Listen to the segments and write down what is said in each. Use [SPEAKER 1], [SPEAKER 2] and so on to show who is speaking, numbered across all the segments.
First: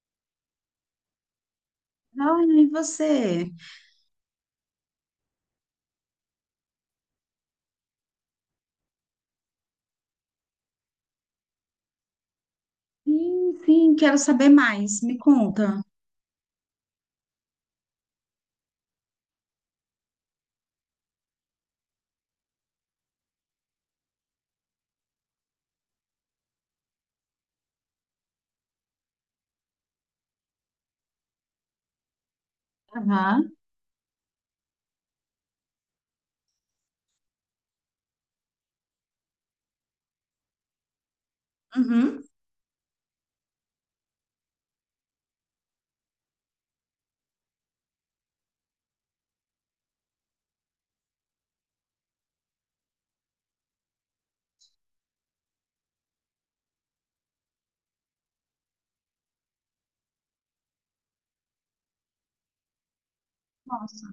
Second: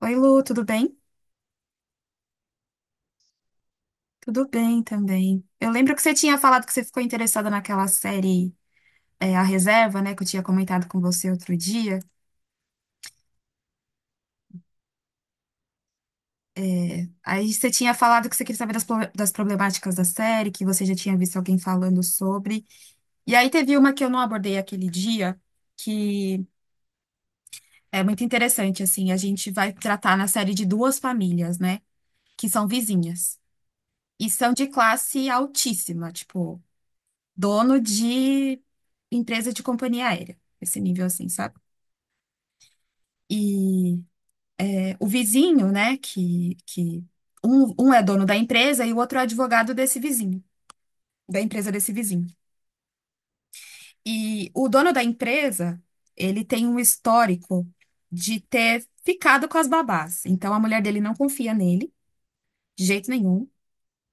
[SPEAKER 1] Oi, Lu, tudo bem?
[SPEAKER 2] Ai, e você?
[SPEAKER 1] Tudo bem também. Eu lembro que você tinha falado que você ficou interessada naquela série, A Reserva, né, que eu tinha comentado com você outro dia.
[SPEAKER 2] Sim, sim, quero saber mais. Me conta.
[SPEAKER 1] Aí você tinha falado que você queria saber das, das problemáticas da série, que você já tinha visto alguém falando sobre. E aí teve uma que eu não abordei aquele dia, que é muito interessante, assim, a gente vai tratar na série de duas famílias, né, que são vizinhas.
[SPEAKER 2] Aham.
[SPEAKER 1] E são de classe altíssima, tipo, dono de empresa de companhia aérea. Esse nível assim, sabe?
[SPEAKER 2] Uhum.
[SPEAKER 1] E o vizinho, né, que um é dono da empresa e o outro é advogado desse vizinho, da empresa desse vizinho. E o dono da empresa, ele tem um histórico de ter ficado com as babás. Então a mulher dele não confia nele, de jeito nenhum,
[SPEAKER 2] Nossa.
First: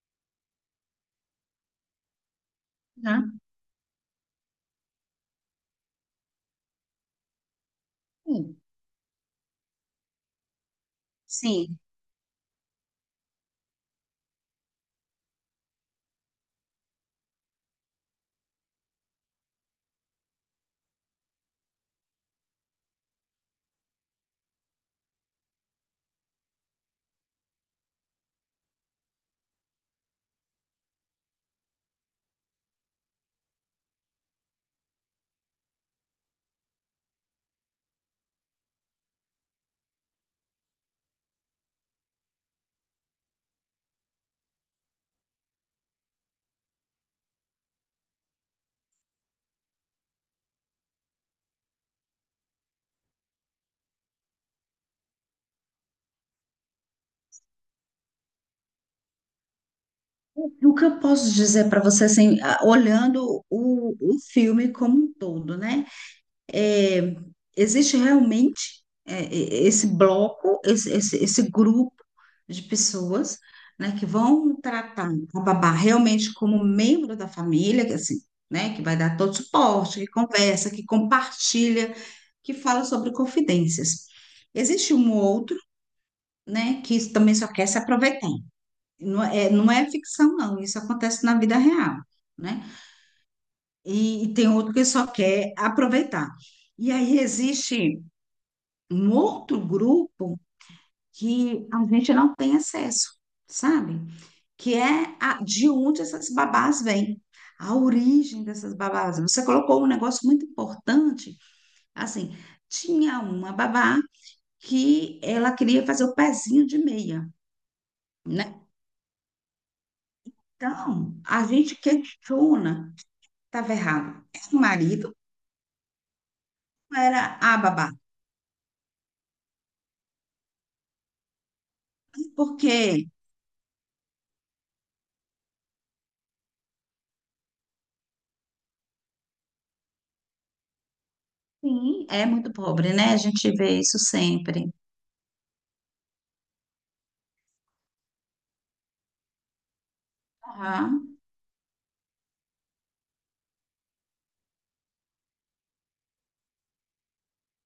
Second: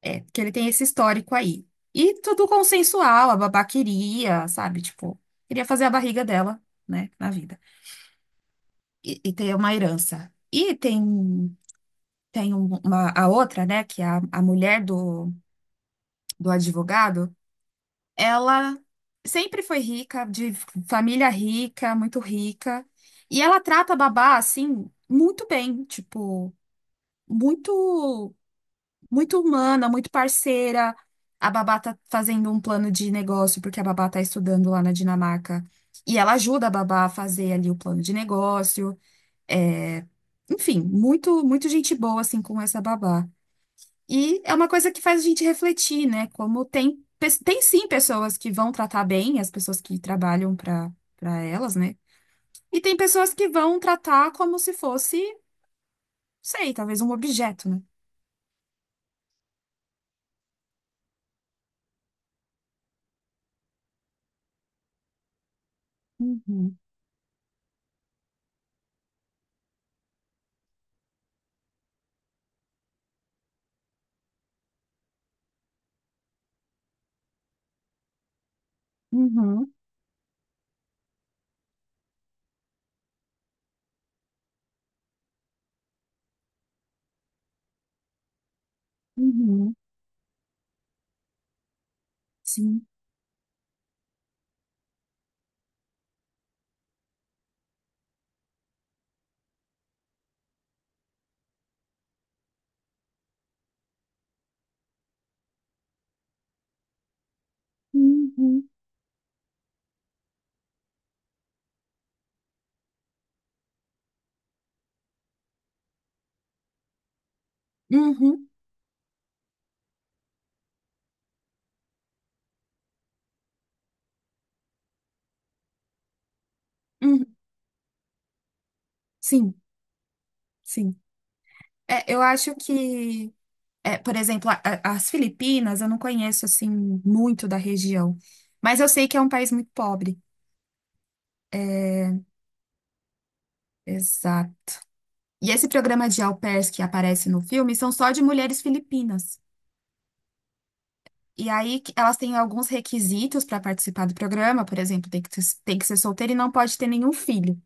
[SPEAKER 1] porque ele tem esse histórico aí. E tudo
[SPEAKER 2] Né?
[SPEAKER 1] consensual, a babá queria, sabe, tipo, queria fazer a barriga dela, né, na vida.
[SPEAKER 2] Sim.
[SPEAKER 1] E ter uma herança. E tem
[SPEAKER 2] Sim.
[SPEAKER 1] tem uma, a outra, né, que é a mulher do, do advogado, ela sempre foi rica, de família rica, muito rica, e ela trata a babá, assim, muito bem, tipo, muito, muito humana, muito parceira. A babá tá fazendo um plano de negócio, porque a babá tá estudando lá na Dinamarca, e ela ajuda a babá a fazer ali o plano de negócio, é... Enfim, muito, muito gente boa, assim, com essa babá. E é uma coisa que faz a gente refletir, né? Como tem, tem sim pessoas que vão tratar bem as pessoas que trabalham para elas, né? E tem pessoas que vão tratar como se fosse, sei, talvez um objeto, né?
[SPEAKER 2] O que eu posso dizer para você, assim, olhando o filme como um todo, né?
[SPEAKER 1] Uhum,
[SPEAKER 2] É, existe realmente esse bloco, esse grupo de pessoas, né, que vão tratar a babá realmente como membro da família, que assim, né, que vai dar todo
[SPEAKER 1] uhum,
[SPEAKER 2] suporte, que conversa, que compartilha. Que fala sobre confidências. Existe um outro, né, que também só quer se aproveitar. Não
[SPEAKER 1] uhum,
[SPEAKER 2] é ficção, não, isso acontece na vida real, né?
[SPEAKER 1] sim.
[SPEAKER 2] E tem outro que só quer aproveitar. E aí existe um outro grupo que a gente não tem acesso, sabe? De onde essas babás vêm, a origem
[SPEAKER 1] Uhum,
[SPEAKER 2] dessas babás. Você colocou um negócio muito importante, assim, tinha uma babá que ela queria fazer o pezinho de meia,
[SPEAKER 1] uhum,
[SPEAKER 2] né? Então, a gente questiona, estava errado. Era o marido ou era
[SPEAKER 1] uhum,
[SPEAKER 2] a babá?
[SPEAKER 1] sim, sim. É, eu acho
[SPEAKER 2] Porque,
[SPEAKER 1] que, é, Por exemplo, as Filipinas, eu não conheço assim muito da região, mas eu sei que é um país muito pobre.
[SPEAKER 2] sim,
[SPEAKER 1] É.
[SPEAKER 2] é muito pobre, né? A gente vê isso
[SPEAKER 1] Exato.
[SPEAKER 2] sempre.
[SPEAKER 1] E esse programa de au pairs que aparece no filme são só de mulheres filipinas.
[SPEAKER 2] Aham.
[SPEAKER 1] E aí elas têm alguns requisitos para participar do programa, por exemplo, tem que ser solteira e não pode ter nenhum filho.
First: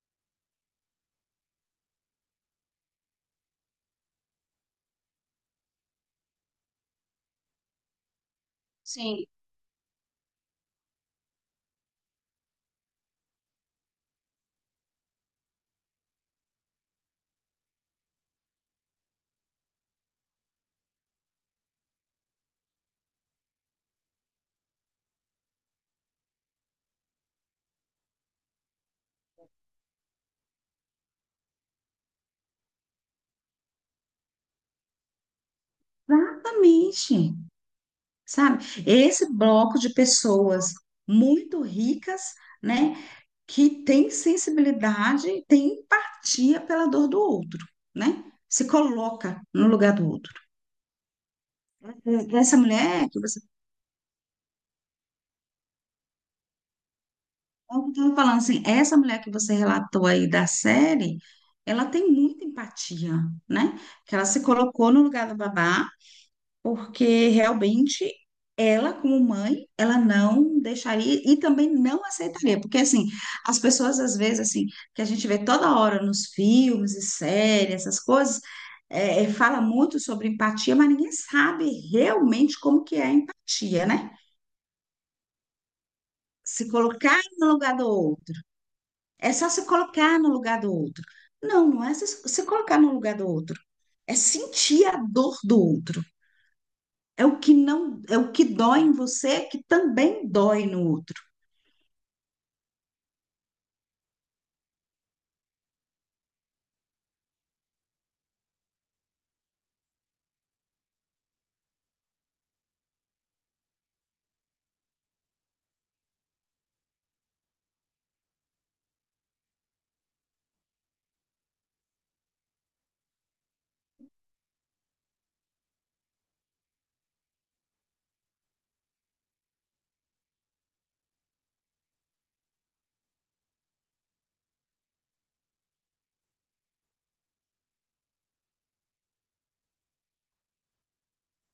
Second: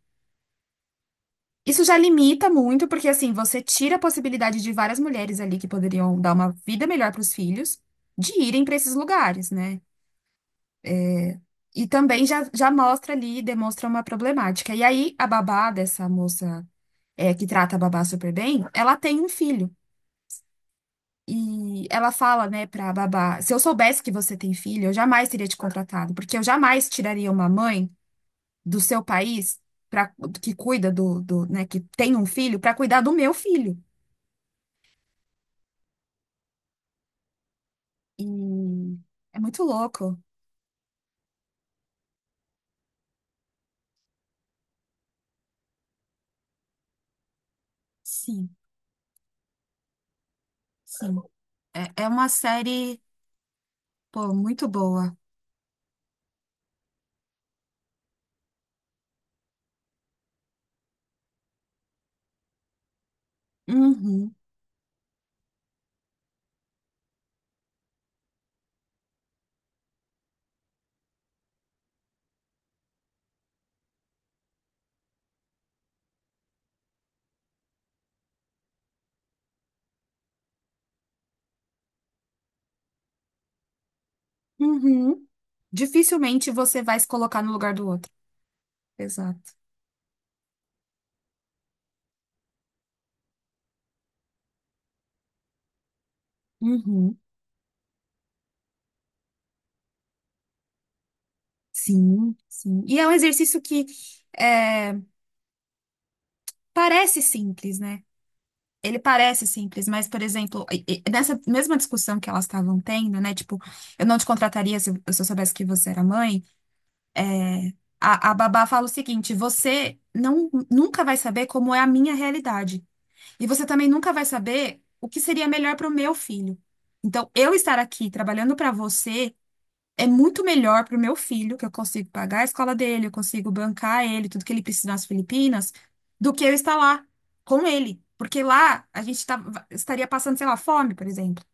[SPEAKER 1] Isso já limita muito, porque assim, você tira a possibilidade de várias mulheres ali que poderiam dar uma vida melhor para os filhos de irem para esses
[SPEAKER 2] Sim.
[SPEAKER 1] lugares, né? E também já, já mostra ali, demonstra uma problemática. E aí a babá dessa moça, que trata a babá super bem, ela tem um filho. E ela fala, né, pra babá: se eu soubesse que você tem filho, eu jamais teria te contratado, porque eu jamais tiraria uma mãe do seu país para que cuida do, do, né, que tem um filho, para cuidar do meu filho.
[SPEAKER 2] Exatamente. Sabe?
[SPEAKER 1] E
[SPEAKER 2] Esse
[SPEAKER 1] é muito
[SPEAKER 2] bloco de
[SPEAKER 1] louco.
[SPEAKER 2] pessoas muito ricas, né? Que tem sensibilidade, tem empatia pela dor do outro, né?
[SPEAKER 1] Sim,
[SPEAKER 2] Se coloca no lugar do outro.
[SPEAKER 1] sim. É, é uma
[SPEAKER 2] Essa
[SPEAKER 1] série,
[SPEAKER 2] mulher que você...
[SPEAKER 1] pô, muito boa.
[SPEAKER 2] É o que eu estava falando, assim, essa mulher que você relatou aí da série, ela tem muita empatia, né? Que ela
[SPEAKER 1] Uhum,
[SPEAKER 2] se colocou no lugar da babá, porque realmente ela, como mãe, ela não deixaria e também não aceitaria, porque assim, as pessoas às vezes assim, que a gente vê toda hora nos filmes e séries, essas coisas, fala muito sobre empatia, mas ninguém sabe realmente como que é a empatia, né?
[SPEAKER 1] uhum. Dificilmente
[SPEAKER 2] Se
[SPEAKER 1] você vai se
[SPEAKER 2] colocar
[SPEAKER 1] colocar
[SPEAKER 2] no
[SPEAKER 1] no lugar
[SPEAKER 2] lugar
[SPEAKER 1] do
[SPEAKER 2] do
[SPEAKER 1] outro.
[SPEAKER 2] outro. É só
[SPEAKER 1] Exato.
[SPEAKER 2] se colocar no lugar do outro. Não, não é se colocar no lugar do outro. É sentir a dor do outro.
[SPEAKER 1] Uhum.
[SPEAKER 2] É o que não, é o que dói em você, que também dói no outro.
[SPEAKER 1] Sim, sim. E é um exercício que é, parece simples, né? Ele parece simples, mas, por exemplo, nessa mesma discussão que elas estavam tendo, né? Tipo, eu não te contrataria se eu soubesse que você era mãe. é, a babá fala o seguinte: você não, nunca vai saber como é a minha realidade. E você também nunca vai saber o que seria melhor para o meu filho. Então, eu estar aqui trabalhando para você é muito melhor para o meu filho, que eu consigo pagar a escola dele, eu consigo bancar ele, tudo que ele precisa nas Filipinas, do que eu estar lá com ele. Porque lá a gente estaria passando, sei lá, fome, por exemplo.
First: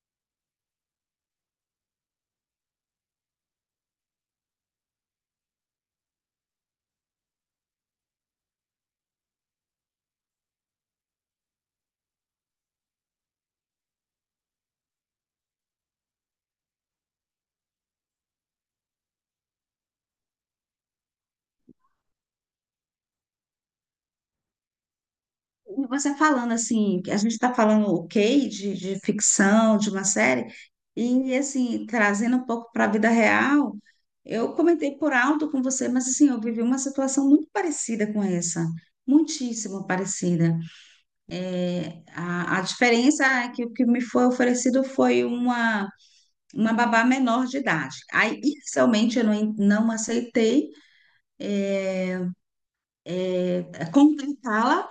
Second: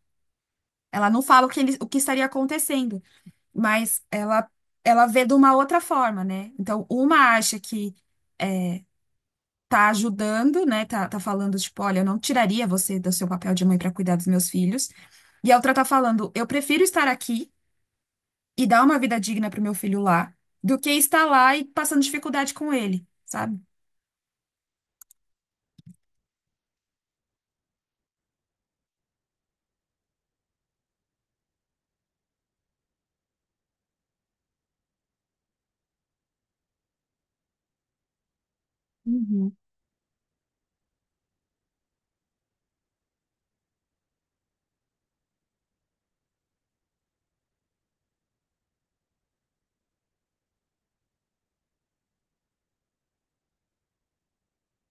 [SPEAKER 1] Ela não fala o que, o que estaria acontecendo, mas ela vê de uma outra forma, né? Então, uma acha que tá ajudando, né? Tá, tá falando, tipo, olha, eu não tiraria você do seu papel de mãe para cuidar dos meus filhos. E a outra tá falando, eu prefiro estar aqui e dar uma vida digna pro meu filho lá, do que estar lá e passando dificuldade com ele, sabe?
[SPEAKER 2] E você falando assim, que a gente está falando ok de ficção, de uma série, e assim, trazendo um pouco para a vida real, eu comentei por alto com você, mas assim, eu vivi uma situação muito parecida com essa, muitíssimo parecida. A diferença é que o que me foi oferecido foi uma babá menor de idade. Aí, inicialmente, eu não, não aceitei contratá-la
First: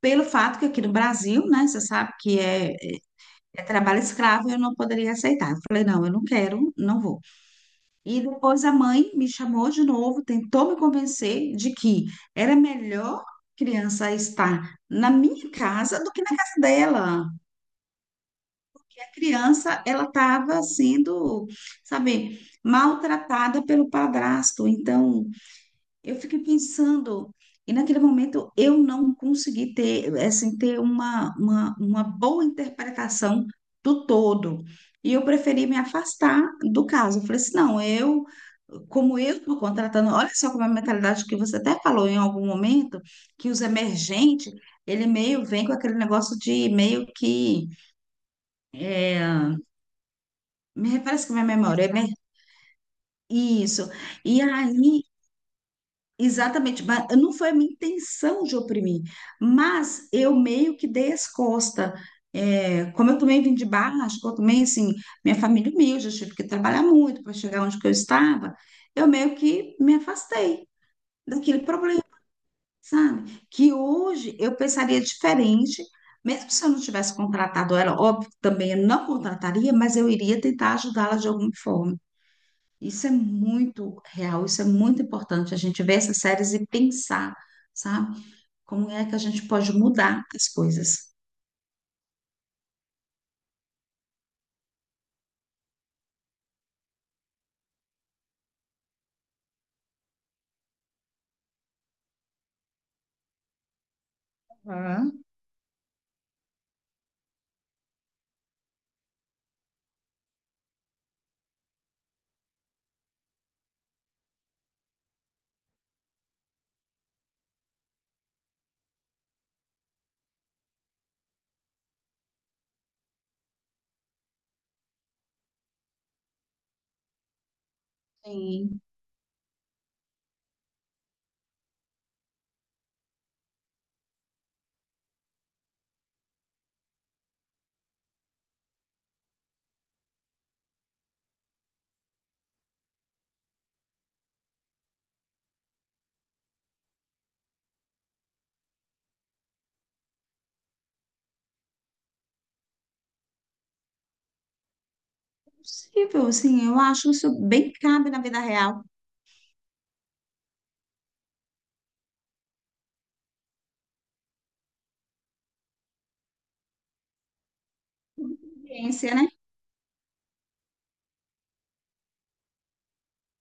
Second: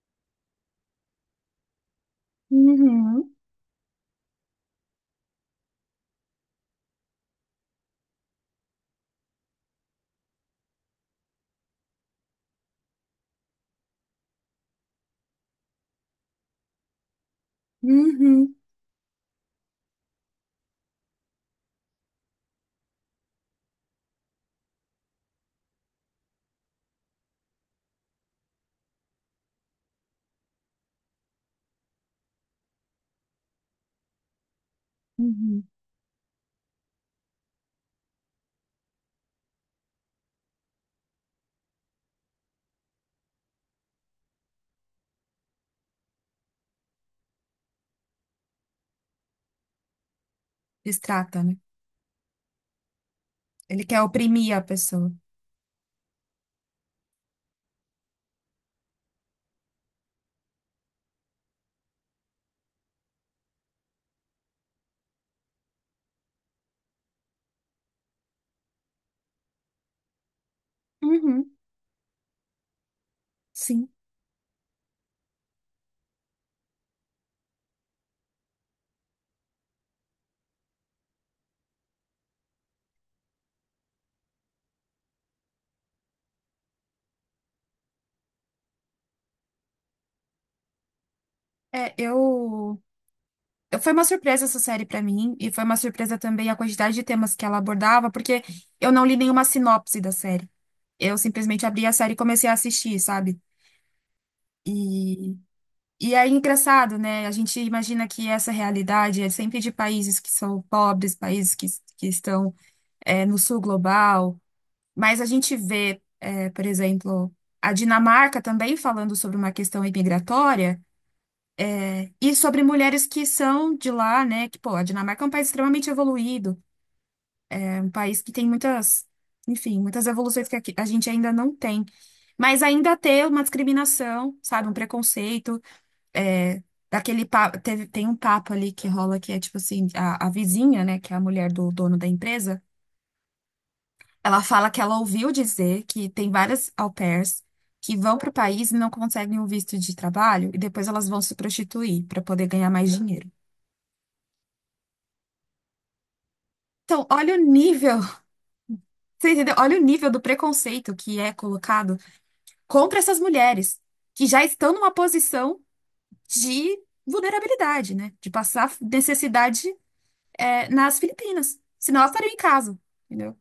[SPEAKER 2] pelo fato que aqui no Brasil, né, você sabe que é,
[SPEAKER 1] Uhum,
[SPEAKER 2] é trabalho escravo, eu não poderia aceitar. Eu falei, não, eu não quero, não vou. E depois a mãe me chamou de novo, tentou me convencer de que era melhor criança estar na minha casa do que na casa dela.
[SPEAKER 1] uhum,
[SPEAKER 2] Criança ela estava sendo, sabe, maltratada pelo padrasto. Então, eu fiquei pensando, e naquele momento eu não consegui ter, assim, ter uma boa interpretação do todo. E eu
[SPEAKER 1] uhum.
[SPEAKER 2] preferi me afastar do caso. Eu falei assim, não, eu, como eu estou contratando, olha só como é a mentalidade que você até falou em algum momento, que os emergentes, ele meio vem com aquele negócio de meio que eh, me refresca
[SPEAKER 1] Distrata,
[SPEAKER 2] minha
[SPEAKER 1] né?
[SPEAKER 2] memória.
[SPEAKER 1] Ele
[SPEAKER 2] Isso.
[SPEAKER 1] quer
[SPEAKER 2] E
[SPEAKER 1] oprimir a
[SPEAKER 2] aí,
[SPEAKER 1] pessoa.
[SPEAKER 2] exatamente, mas não foi a minha intenção de oprimir, mas eu meio que dei as costas. É, como eu também vim de baixo, como eu também, assim, minha família humilde, eu tive que trabalhar muito para chegar onde que eu estava, eu meio que me afastei
[SPEAKER 1] Uhum,
[SPEAKER 2] daquele problema, sabe? Que
[SPEAKER 1] sim.
[SPEAKER 2] hoje eu pensaria diferente, mesmo se eu não tivesse contratado ela, óbvio, que também eu não contrataria, mas eu iria tentar ajudá-la de alguma forma. Isso é muito real, isso é muito importante. A gente ver essas séries e pensar, sabe? Como é que a gente pode mudar as coisas.
[SPEAKER 1] É, eu. Foi uma surpresa essa série pra mim, e foi uma surpresa também a quantidade de temas que ela abordava, porque eu não li nenhuma sinopse da série. Eu simplesmente abri a série e comecei a assistir, sabe?
[SPEAKER 2] Aham.
[SPEAKER 1] E E é engraçado, né? A gente imagina que essa realidade é sempre de países que são pobres, países que estão no sul global, mas a gente vê, é, por exemplo, a Dinamarca também falando sobre uma questão imigratória e sobre mulheres que são de lá, né? Que, pô, a Dinamarca é um país extremamente evoluído, é um país que tem
[SPEAKER 2] Sim,
[SPEAKER 1] muitas, enfim, muitas evoluções que a gente ainda não tem. Mas ainda tem uma discriminação, sabe, um preconceito. é, Daquele papo, teve, tem um papo ali que rola que é tipo assim, a vizinha, né, que é a mulher do dono da empresa, ela fala que ela ouviu dizer que tem várias au pairs que vão para o país e não conseguem um visto de trabalho e depois elas vão se prostituir para poder ganhar mais dinheiro.
[SPEAKER 2] possível, assim, eu
[SPEAKER 1] Então,
[SPEAKER 2] acho isso
[SPEAKER 1] olha o
[SPEAKER 2] bem
[SPEAKER 1] nível,
[SPEAKER 2] cabe na vida real.
[SPEAKER 1] você entendeu? Olha o nível do preconceito que é colocado contra essas mulheres que já estão numa posição de vulnerabilidade, né? De passar
[SPEAKER 2] Experiência, né?
[SPEAKER 1] necessidade nas Filipinas. Senão elas estariam em casa, entendeu?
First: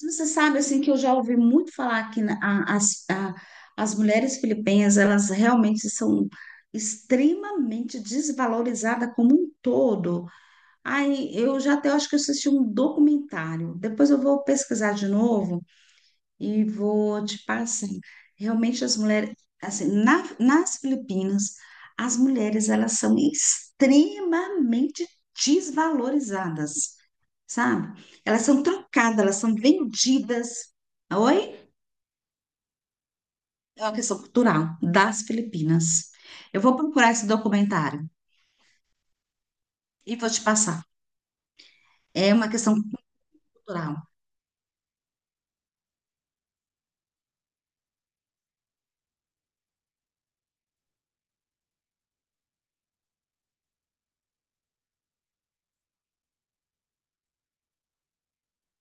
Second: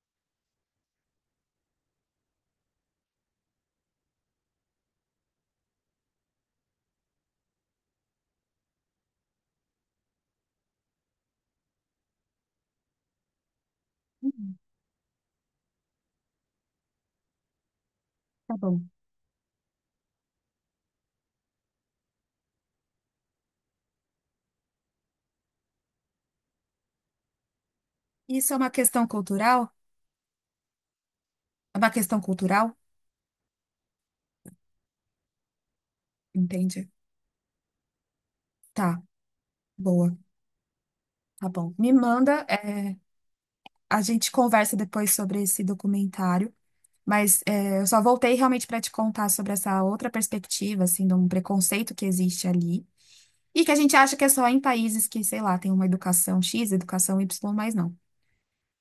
[SPEAKER 2] Você sabe, assim, que eu já ouvi muito falar que as mulheres filipinas, elas realmente são extremamente desvalorizadas como um todo. Aí, eu já até acho que eu assisti um documentário, depois eu vou
[SPEAKER 1] Hum.
[SPEAKER 2] pesquisar de novo, e vou te passar.
[SPEAKER 1] Tá bom.
[SPEAKER 2] Realmente as mulheres, assim, nas Filipinas, as mulheres elas são extremamente desvalorizadas, sabe? Elas
[SPEAKER 1] Isso é
[SPEAKER 2] são
[SPEAKER 1] uma questão
[SPEAKER 2] trocadas, elas são
[SPEAKER 1] cultural?
[SPEAKER 2] vendidas. Oi?
[SPEAKER 1] É uma questão cultural?
[SPEAKER 2] É uma questão cultural das Filipinas. Eu vou
[SPEAKER 1] Entende?
[SPEAKER 2] procurar esse documentário
[SPEAKER 1] Tá,
[SPEAKER 2] e
[SPEAKER 1] boa,
[SPEAKER 2] vou te passar.
[SPEAKER 1] tá bom. Me
[SPEAKER 2] É
[SPEAKER 1] manda,
[SPEAKER 2] uma questão cultural.
[SPEAKER 1] a gente conversa depois sobre esse documentário, mas é, eu só voltei realmente para te contar sobre essa outra perspectiva, assim, de um preconceito que existe ali e que a gente acha que é só em países que, sei lá, tem uma educação X, educação Y, mas não.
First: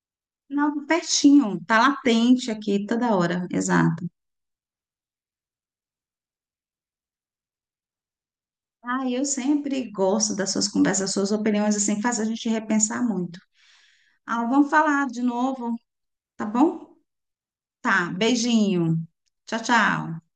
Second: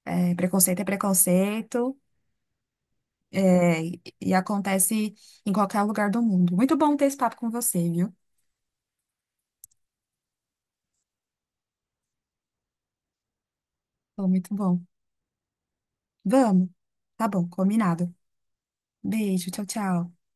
[SPEAKER 1] É, preconceito é
[SPEAKER 2] Não, pertinho, tá
[SPEAKER 1] preconceito.
[SPEAKER 2] latente aqui toda hora,
[SPEAKER 1] É,
[SPEAKER 2] exato.
[SPEAKER 1] e acontece em qualquer lugar do mundo. Muito bom ter esse papo com você, viu?
[SPEAKER 2] Ah, eu sempre gosto das suas conversas, suas opiniões, assim, faz a gente repensar muito.
[SPEAKER 1] Foi
[SPEAKER 2] Ah,
[SPEAKER 1] muito
[SPEAKER 2] vamos
[SPEAKER 1] bom.
[SPEAKER 2] falar de novo, tá
[SPEAKER 1] Vamos.
[SPEAKER 2] bom?
[SPEAKER 1] Tá bom,
[SPEAKER 2] Tá,
[SPEAKER 1] combinado.
[SPEAKER 2] beijinho.
[SPEAKER 1] Beijo,
[SPEAKER 2] Tchau,
[SPEAKER 1] tchau, tchau.
[SPEAKER 2] tchau.